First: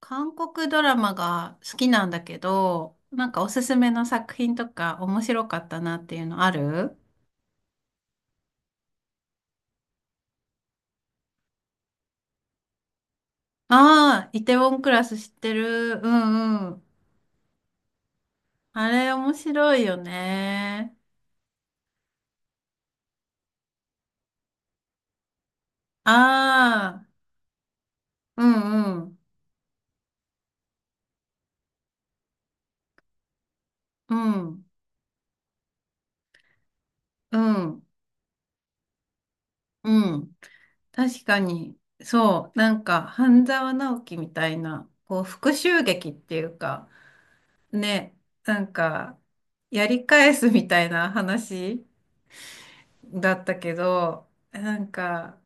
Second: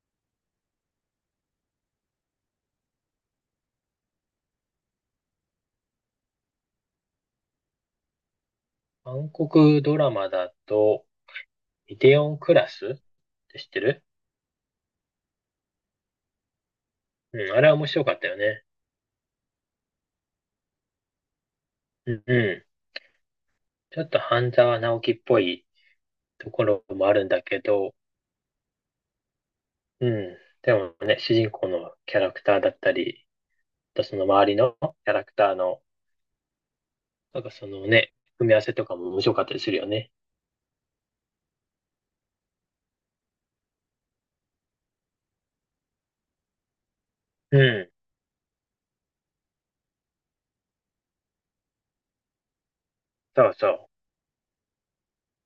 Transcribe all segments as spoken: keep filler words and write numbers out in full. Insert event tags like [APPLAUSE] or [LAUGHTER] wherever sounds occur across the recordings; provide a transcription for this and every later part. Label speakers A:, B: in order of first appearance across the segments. A: 韓国ドラマが好きなんだけど、なんかおすすめの作品とか面白かったなっていうのある？
B: 韓国ドラマだと、イテオンクラスって知ってる？
A: ああー、イテウォンクラス知ってる。うんうん。
B: うん、あれは面白かったよね。
A: あれ面白いよね。
B: うん、うん。ちょっと半沢直樹っぽいところ
A: ああ、
B: もあるんだけど、
A: うんうん。
B: うん。でもね、主人公のキャラクターだったり、あと
A: う
B: その周り
A: ん
B: のキャラクターの、
A: う
B: なんかそ
A: ん
B: のね、組み合わせとかも面白かったりするよね。
A: うん。確かに。そう。なんか、半沢直樹みたいな、こう、復讐劇っていうか、
B: うん。
A: ね、なんか、やり返すみたいな話だっ
B: そう
A: たけ
B: そ
A: ど、なんか、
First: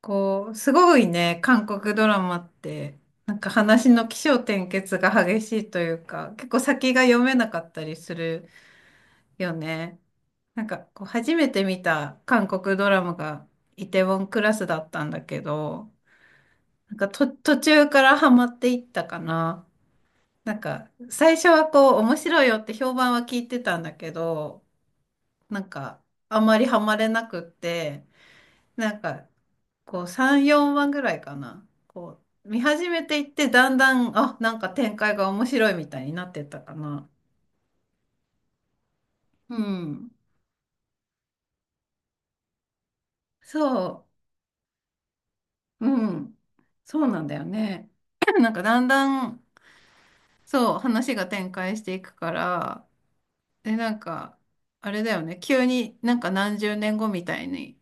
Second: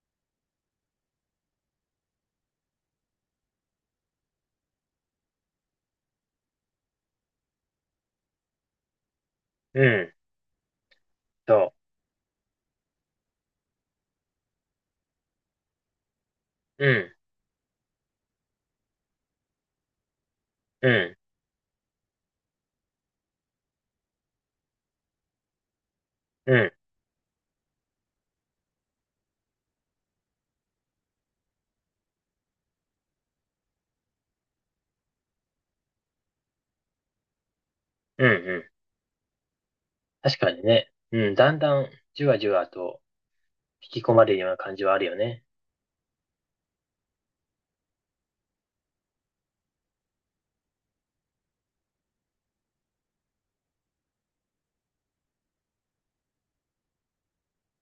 A: こう、すごいね、韓国ドラマって、なんか話の起承転結が激しいというか、結構先が読めなかったりするよ
B: う。う
A: ね。
B: ん。
A: なんか、こう、初めて
B: そ
A: 見た韓国ドラマがイテウォンクラスだったんだけど、
B: う。う
A: なんか
B: ん。
A: と、途中からハマっていったかな。なん
B: う
A: か、
B: ん。
A: 最初はこう、面白いよって評判は聞いてたんだけど、なんか、あ
B: う
A: まり
B: ん。
A: ハマれなくって、なんか、こうさん、よんわぐらいかな。こう見始めていってだんだん、あ、なんか展開が面白いみたいになってったかな。
B: うん。うん。
A: うん。
B: 確かにね。うん。だんだん、じわじわと引き
A: そ
B: 込まれるような感じはあるよね。
A: う。うん。そうなんだよね。[CLEARS THROAT] なんかだんだん、そう、話が展開していくから、で、なんか、あれだよね。急になんか何十年後みたいに、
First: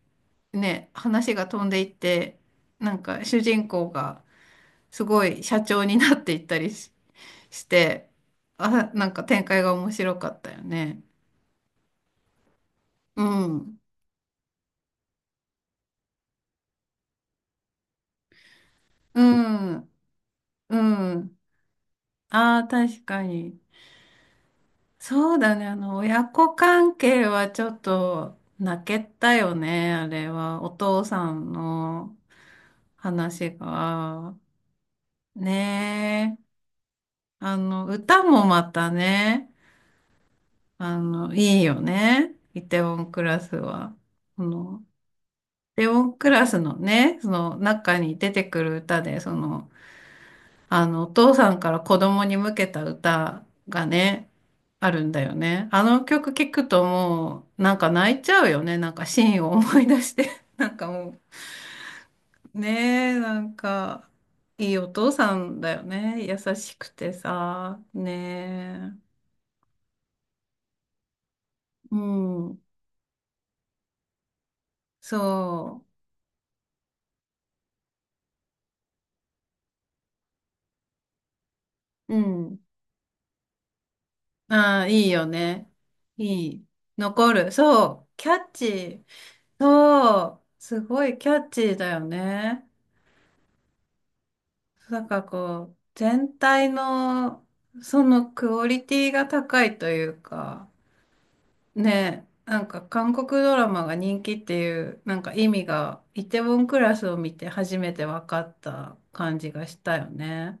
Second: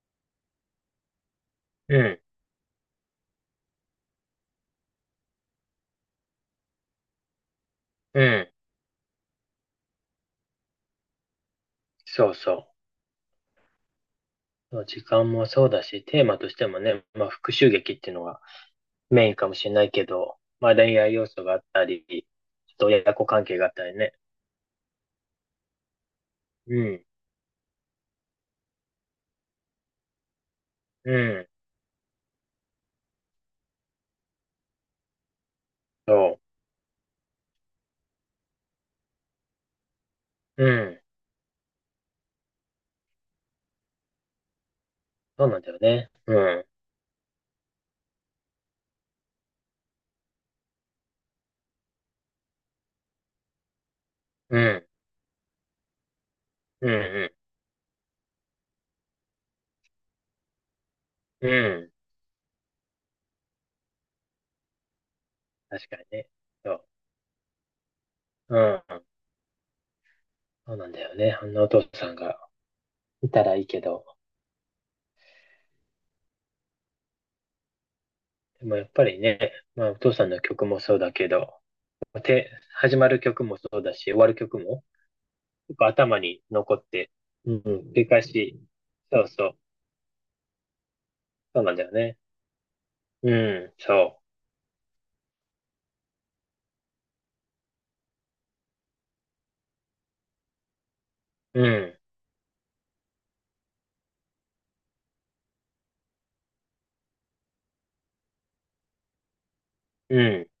A: ね、話が飛んでいっ
B: うん。
A: て、なんか主人公がすごい社長になっていったりして、
B: うん。
A: あ、なんか展開が面白かったよね。
B: そうそ
A: うん。
B: う。時間もそうだし、テーマとしてもね、まあ復讐劇っていうのが
A: う
B: メインかもしれな
A: ん。
B: いけど、まあ
A: う
B: 恋愛要
A: ん。
B: 素があったり、
A: ああ、
B: ちょっと
A: 確
B: 親
A: か
B: 子関係
A: に。
B: があったりね。
A: そうだね。あの、親子
B: う
A: 関
B: ん。
A: 係はちょっと泣けたよね。あれは。お父
B: う
A: さ
B: ん。
A: んの話が。
B: そ
A: ねえ。あの、歌もまたね。
B: う。う
A: あ
B: ん。
A: の、いいよね。イテウォンクラスは。その、
B: そうなんだ
A: イ
B: よ
A: テウォ
B: ね。
A: ンク
B: う
A: ラス
B: ん。
A: のね、その中に出てくる歌で、その、あの、お父さんから子供に向けた歌がね、
B: うん。
A: あるんだよね。あの曲聴くと
B: うん。
A: もう、なんか泣いちゃうよね。なんかシーンを思い出して。[LAUGHS] なんかも
B: うん。うん。
A: う、ねえ、なんか、いいお父さんだよ
B: 確かに
A: ね。
B: ね。
A: 優
B: そ
A: し
B: う。
A: くてさ、
B: うん。
A: ねえ。
B: そうなんだよね。あんなお父
A: う
B: さんが
A: ん、
B: いたらいいけど。
A: そ
B: でもやっぱりね、まあお父さんの曲もそうだけど、
A: う。う
B: て、
A: ん。
B: 始まる曲もそうだし、終わる曲
A: あ
B: も
A: あ、いいよね。
B: 結構頭に
A: いい。
B: 残って、
A: 残る。
B: うん、繰
A: そ
B: り
A: う。
B: 返
A: キャッ
B: し、
A: チー。
B: そうそう、
A: そう。すごいキャッ
B: そ
A: チ
B: うなん
A: ー
B: だ
A: だ
B: よ
A: よ
B: ね。
A: ね。
B: うん、そ
A: なんかこう、全体のそのクオリティが高いというか、
B: う、うん、
A: ね、なんか韓国ドラマが人気っていう、なんか意味がイテウォンクラスを見て初めて分かった感じがしたよ
B: うん、
A: ね。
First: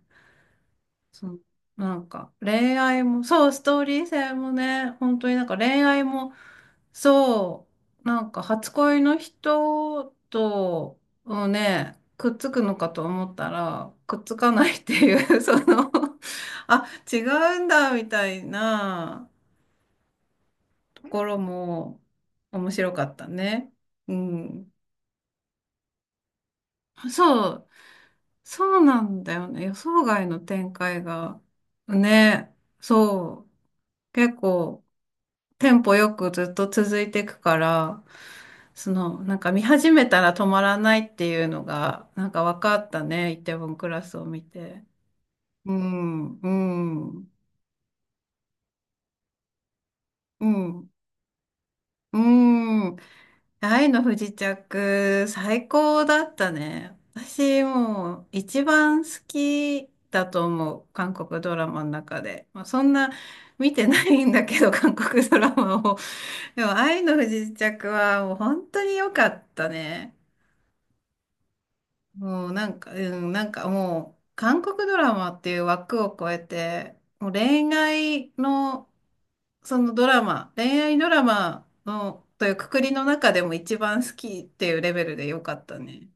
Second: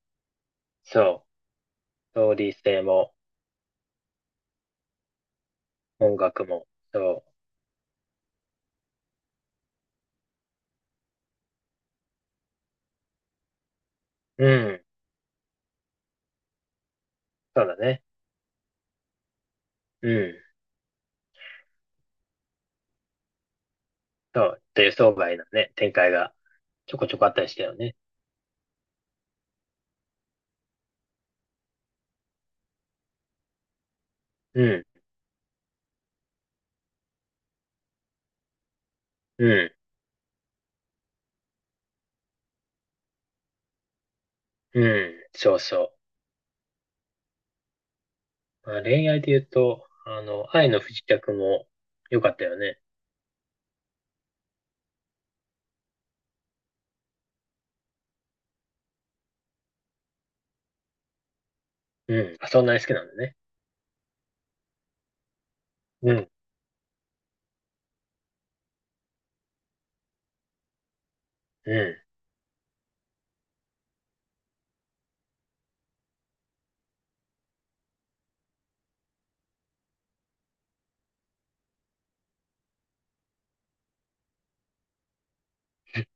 B: そ
A: そ
B: う、
A: のなん
B: スト
A: か
B: ーリー
A: 恋
B: 性
A: 愛
B: も、
A: も、そう、ストーリー性もね、本当になんか恋愛
B: 音
A: も
B: 楽も、そ
A: そう、なんか初恋の人と、をね、くっつくのかと思ったら、くっつ
B: う、う
A: かないっ
B: ん、
A: ていう、[LAUGHS] そのあ、違う
B: そ
A: ん
B: うだ
A: だ、
B: ね。
A: みたいな
B: うん、
A: ところも面白かったね。う
B: そう、
A: ん。
B: っていう相場へのね、展開がちょこちょこあった
A: そ
B: りした
A: う、
B: よね。
A: そうなんだよね。予想外の展開が。ね、そう、結
B: う
A: 構、
B: ん、
A: テンポよくずっと続いていくから、その、なん
B: う
A: か見
B: ん、
A: 始めたら止まらないっていうのが、なんか分かったね、イテウォンクラスを見
B: う
A: て。
B: ん、そう
A: う
B: そ
A: ん、うん、
B: う。まあ、恋愛で言うと、あの、
A: う
B: 愛の
A: ん。
B: 不時着も
A: うー
B: 良かったよね。
A: ん。愛の不時着、最高だったね。私もう一番好きだと思う。韓国ドラマの
B: う
A: 中
B: ん、あ、
A: で。
B: そ
A: まあ、
B: んなに
A: そ
B: 好
A: ん
B: きなん
A: な
B: だね。
A: 見てないんだけど、韓国ドラマを。
B: うん、
A: でも愛の不時着はもう本当に良かったね。
B: うん、
A: もうなんか、うん、なんかもう韓国ドラマっていう枠を超えて、もう恋愛のそのドラマ、恋愛ドラマの、というくくりの中でも一番好きっていうレベルで良かったね。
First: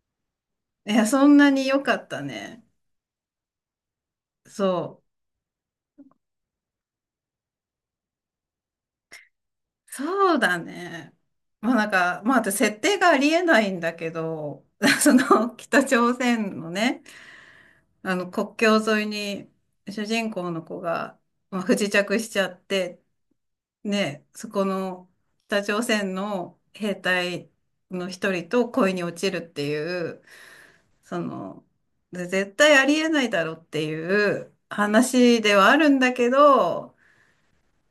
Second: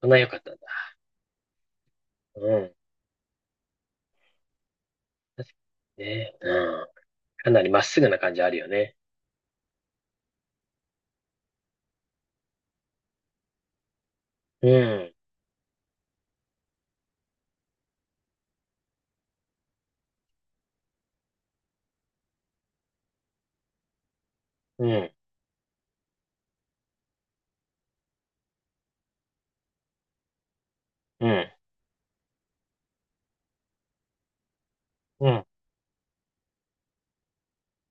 B: そんなに良かったんだ。
A: いや、そんなに良かった
B: う
A: ね。
B: ん、
A: そう。
B: 確かにね。うん。かなりまっすぐな感じあるよね。
A: そうだね。まあなんか、まあ私設定がありえないんだけど、
B: う
A: [LAUGHS] そ
B: ん、
A: の北朝鮮のね、あの国境沿いに主人公の子が、まあ、不時着しちゃって、ね、そこ
B: う
A: の
B: ん、
A: 北朝鮮の兵隊の一人と恋に落ちるっていう、そ
B: うん、
A: の、で絶対ありえないだろうっていう
B: う
A: 話
B: ん、
A: ではあるんだけど、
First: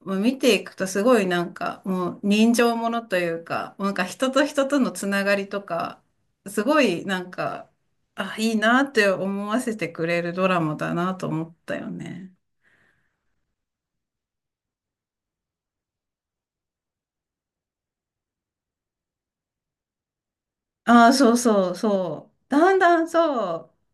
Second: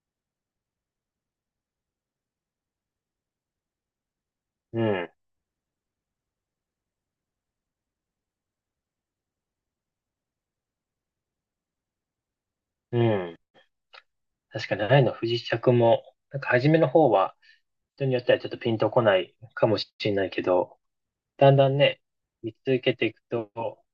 A: もう見ていくとすごいなんか、もう人情ものというか、なんか人と人と
B: う
A: のつ
B: ん、
A: ながりとか、すごいなんか、あ、いいなって思わせてくれるドラマだなと思ったよね。
B: うん。確かに、愛の不時着も、なんか初めの方は、人によってはちょっとピンとこないかもしれないけど、
A: ああ、そう
B: だんだ
A: そう
B: んね、
A: そう。
B: 見
A: だん
B: 続け
A: だ
B: て
A: ん
B: いく
A: そ
B: と、
A: う。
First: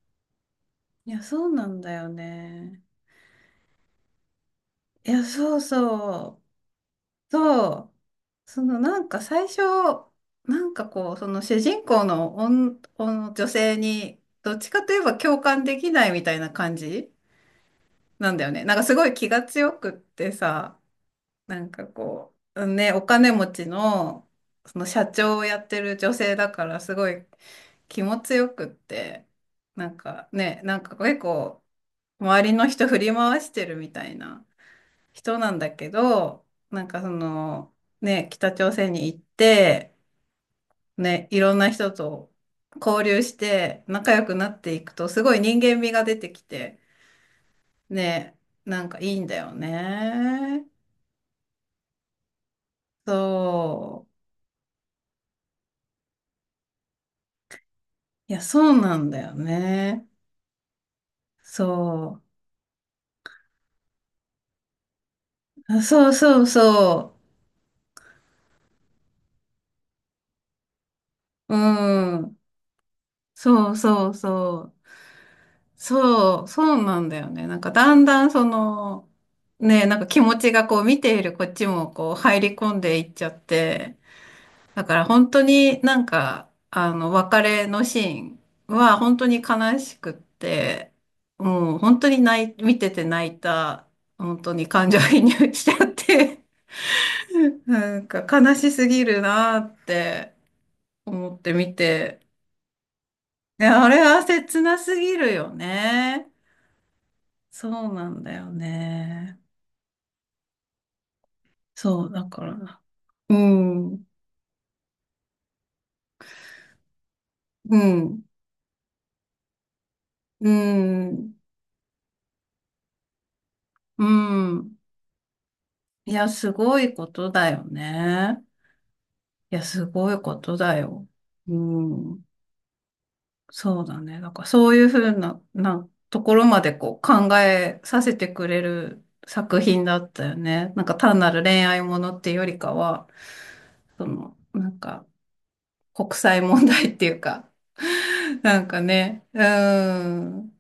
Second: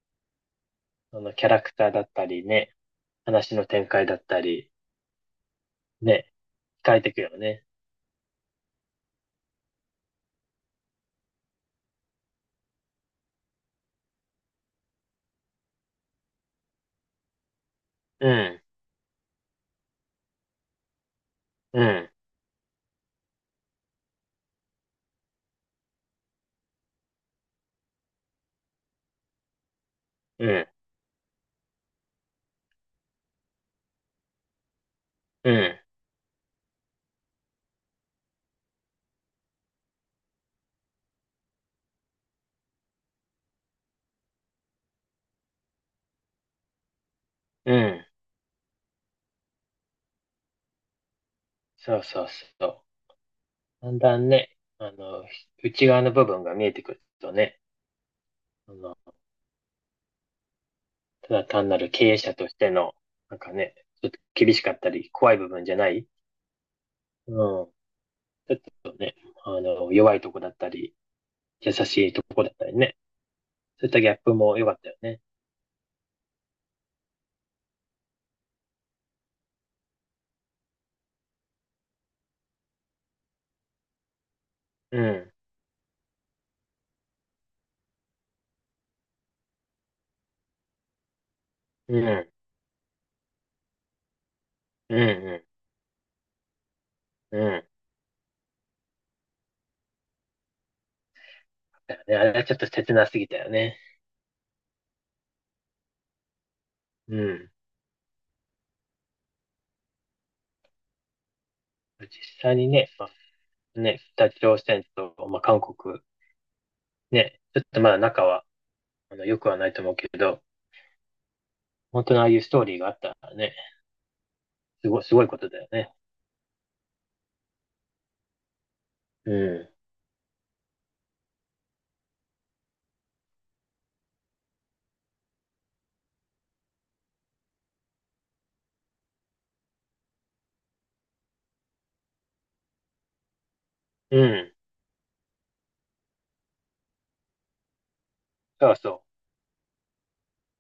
A: い
B: そ
A: や、
B: のキ
A: そ
B: ャ
A: う
B: ラ
A: な
B: ク
A: ん
B: ター
A: だ
B: だ
A: よ
B: ったりね、
A: ね。
B: 話の展開だったり、
A: いや、そう
B: ね、
A: そ
B: 変えていく
A: う。
B: よね。
A: そう、そのなんか最初、なんかこう、その主人公の女、女女性に、どっちかといえば共感できないみたいな感じ
B: う
A: なんだよ
B: ん、
A: ね。なんかすごい気が強くってさ、なん
B: う
A: か
B: ん、
A: こう、ね、お金持ちの、その社長をやってる女性だからすごい気も強くって、なんか
B: う
A: ね、
B: ん、
A: なんか結構周りの人振り回してるみたいな。人な
B: う
A: んだ
B: ん、
A: けど、なんかその、ね、北朝鮮に行って、ね、いろんな人と交流して仲良くなっていくと、すごい人間味が出てきて、
B: うん。
A: ね、なんかいいんだよね。
B: そうそうそう。だん
A: そう。
B: だんね、あの、内側の部分が見えてくるとね、
A: いや、そ
B: あ
A: う
B: の
A: なんだよね。
B: ただ単なる経営
A: そ
B: 者としての、なんかね、ちょっと厳しかったり、怖い部分
A: う。
B: じゃ
A: あ
B: ない。
A: そうそうそ
B: うん。ちょっとね、あの、弱いとこだったり、
A: う。
B: 優しい
A: う
B: と
A: ん。
B: こだったりね。
A: そう
B: そういったギ
A: そう
B: ャップも良か
A: そ
B: った
A: う。
B: よね。
A: そう、そうなんだよね。なんかだんだんその、ね、なんか気持ちがこう見ているこっちもこう入り込んでいっちゃって、だか
B: う
A: ら本
B: ん。
A: 当になんか、あの、別れのシーンは本当に悲しくって、もう
B: う
A: 本当に
B: ん。
A: 泣い、見てて泣いた、本当に感
B: う
A: 情
B: ん。
A: 移
B: うん。
A: 入しちゃって、
B: う
A: [LAUGHS]
B: ん、
A: なんか悲しすぎるなって思って見
B: だよね。
A: て、
B: あれはちょっと切なすぎたよ
A: い
B: ね。
A: や、あれは切なすぎるよね。
B: うん。
A: そうなんだよね。そ
B: 実
A: う、だか
B: 際に
A: ら、
B: ね、ま
A: う
B: あ、
A: ん、う
B: ね、
A: ん、
B: 北朝鮮と、まあ、韓国、ね、ちょっとまだ仲は、あの、良くはないと思うけど、
A: うん、
B: 本当のああいうストーリーがあったらね、
A: うん。
B: すごい、すごいことだよね。
A: いや、すごいことだよね。
B: う
A: いや、
B: ん。
A: すごいことだよ。うん、そうだね。だから、そういうふうな、な、ところまでこう考えさせてくれる作品だったよね。なんか単なる恋愛ものっていうよりかは、そ
B: う
A: の、
B: ん。
A: なんか、国際問題っていうか、[LAUGHS] なん
B: そう
A: か
B: そう。
A: ね、うん、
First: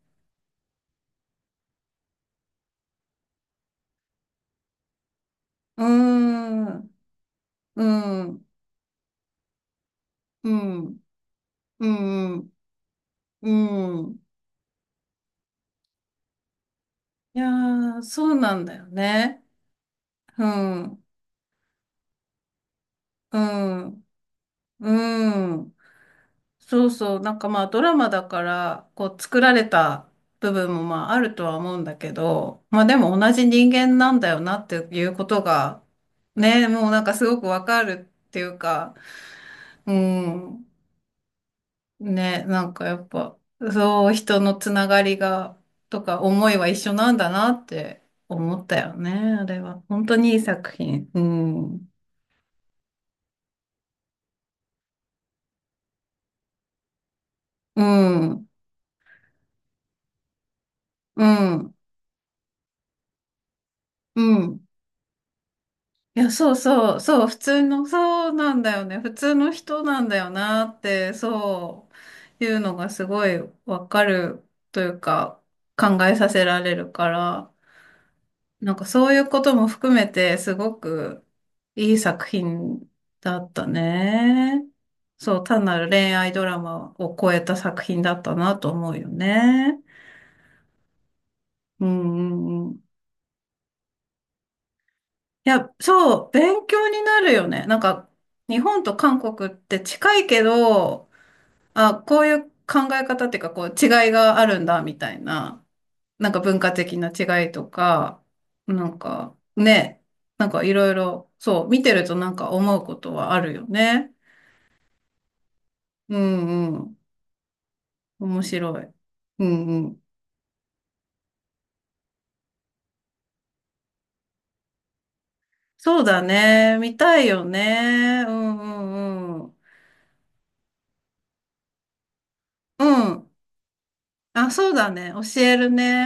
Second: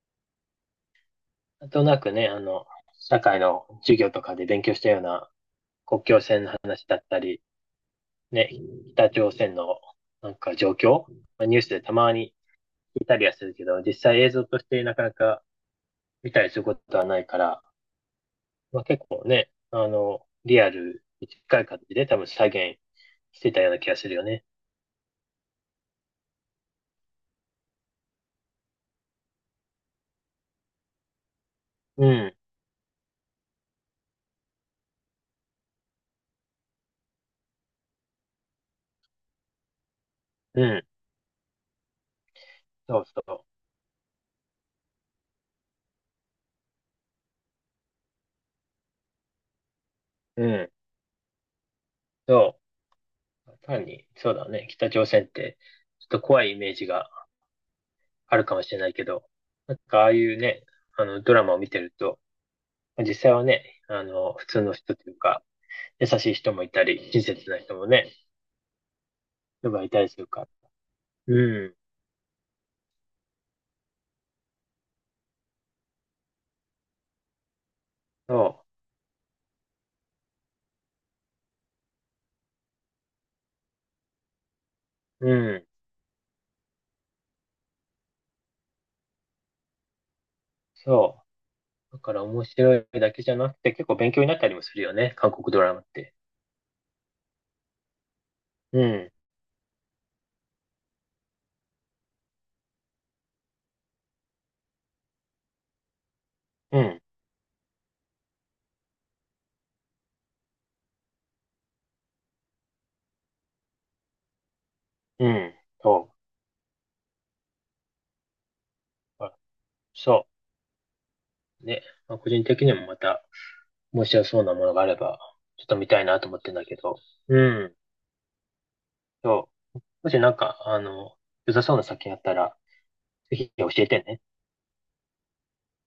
B: なんとなくね、あの、社会の授業とかで勉強したような
A: う
B: 国境線の話
A: ん、
B: だったり、
A: うん、
B: ね、北朝鮮のなん
A: う
B: か状
A: ん。
B: 況、まあニュースで
A: う
B: たまに
A: ん
B: 聞いたりはす
A: う
B: るけど、実
A: ん、う
B: 際
A: ん。
B: 映像としてなかなか見たりすることはない
A: い
B: か
A: や
B: ら、
A: ー、そうなんだ
B: まあ、
A: よ
B: 結構
A: ね。
B: ね、あの、
A: う
B: リアル
A: ん、
B: に近い形で多分再現
A: う
B: してたような気が
A: ん、
B: するよね。
A: うん。そうそう。なんかまあドラマだから、こう作られた部分もまああるとは思うんだ
B: う
A: け
B: ん、
A: ど、まあでも同じ人間なんだよなっていうことが、ね、もうなんかすごくわかるっていうか、う
B: う
A: ん。
B: ん、
A: ね、なんかや
B: そう
A: っぱ、
B: そ
A: そう、人のつながりが、とか思いは一緒なんだなって思ったよね、あれは。本当にいい
B: う。う
A: 作
B: ん、
A: 品。うん。
B: そう。単に、そうだね、北朝鮮ってちょっと怖いイメージが
A: う
B: ある
A: ん。
B: かもしれないけど、なんかああいうね、あの、
A: う
B: ドラマを見
A: ん。
B: てると、実際はね、あ
A: う
B: の、普通
A: ん。
B: の人というか、優
A: いや、
B: しい
A: そ
B: 人
A: う
B: もいた
A: そう、
B: り、親
A: そう、普
B: 切な
A: 通
B: 人
A: の、
B: もね、
A: そうなんだよね。普通の
B: 人が
A: 人
B: い
A: な
B: た
A: ん
B: り
A: だ
B: する
A: よ
B: から。
A: なって、
B: うん、
A: そういうのがすごいわかるというか、考えさせられるから、
B: そ
A: なんかそういうことも含めて、すごくいい作品だったね。
B: う、う
A: そう、単
B: ん、
A: なる恋愛ドラマを超えた作品だったなと思うよね。
B: そ
A: う
B: う。だか
A: ん
B: ら
A: う
B: 面
A: んう
B: 白い
A: ん。
B: だけじゃなくて、結構勉強になったりもするよね、韓
A: い
B: 国ド
A: や、
B: ラマって。
A: そう、勉強になるよね。なんか、日
B: う
A: 本と
B: ん、
A: 韓国って近いけど、あ、こういう考え方っていうか、こう違いがあるんだ、みたいな。なんか文化
B: う
A: 的
B: ん、
A: な違いとか、なんかね、なんかいろいろ、そう、見てるとなんか思うことはあるよね。
B: うん、そ
A: うんうん。面白い。
B: う。あ、
A: うんうん。
B: そう。ね、まあ、個人的にもまた面白そうなものがあれば、ちょっと見
A: そ
B: た
A: う
B: いな
A: だ
B: と思ってんだけ
A: ね。見
B: ど。
A: たい
B: う
A: よ
B: ん、
A: ね。うんうんう
B: そう。
A: ん。
B: もしなんか、あの、良さそうな作品あったら、
A: うん。
B: ぜひ教えてね。
A: あ、そうだね。教えるね。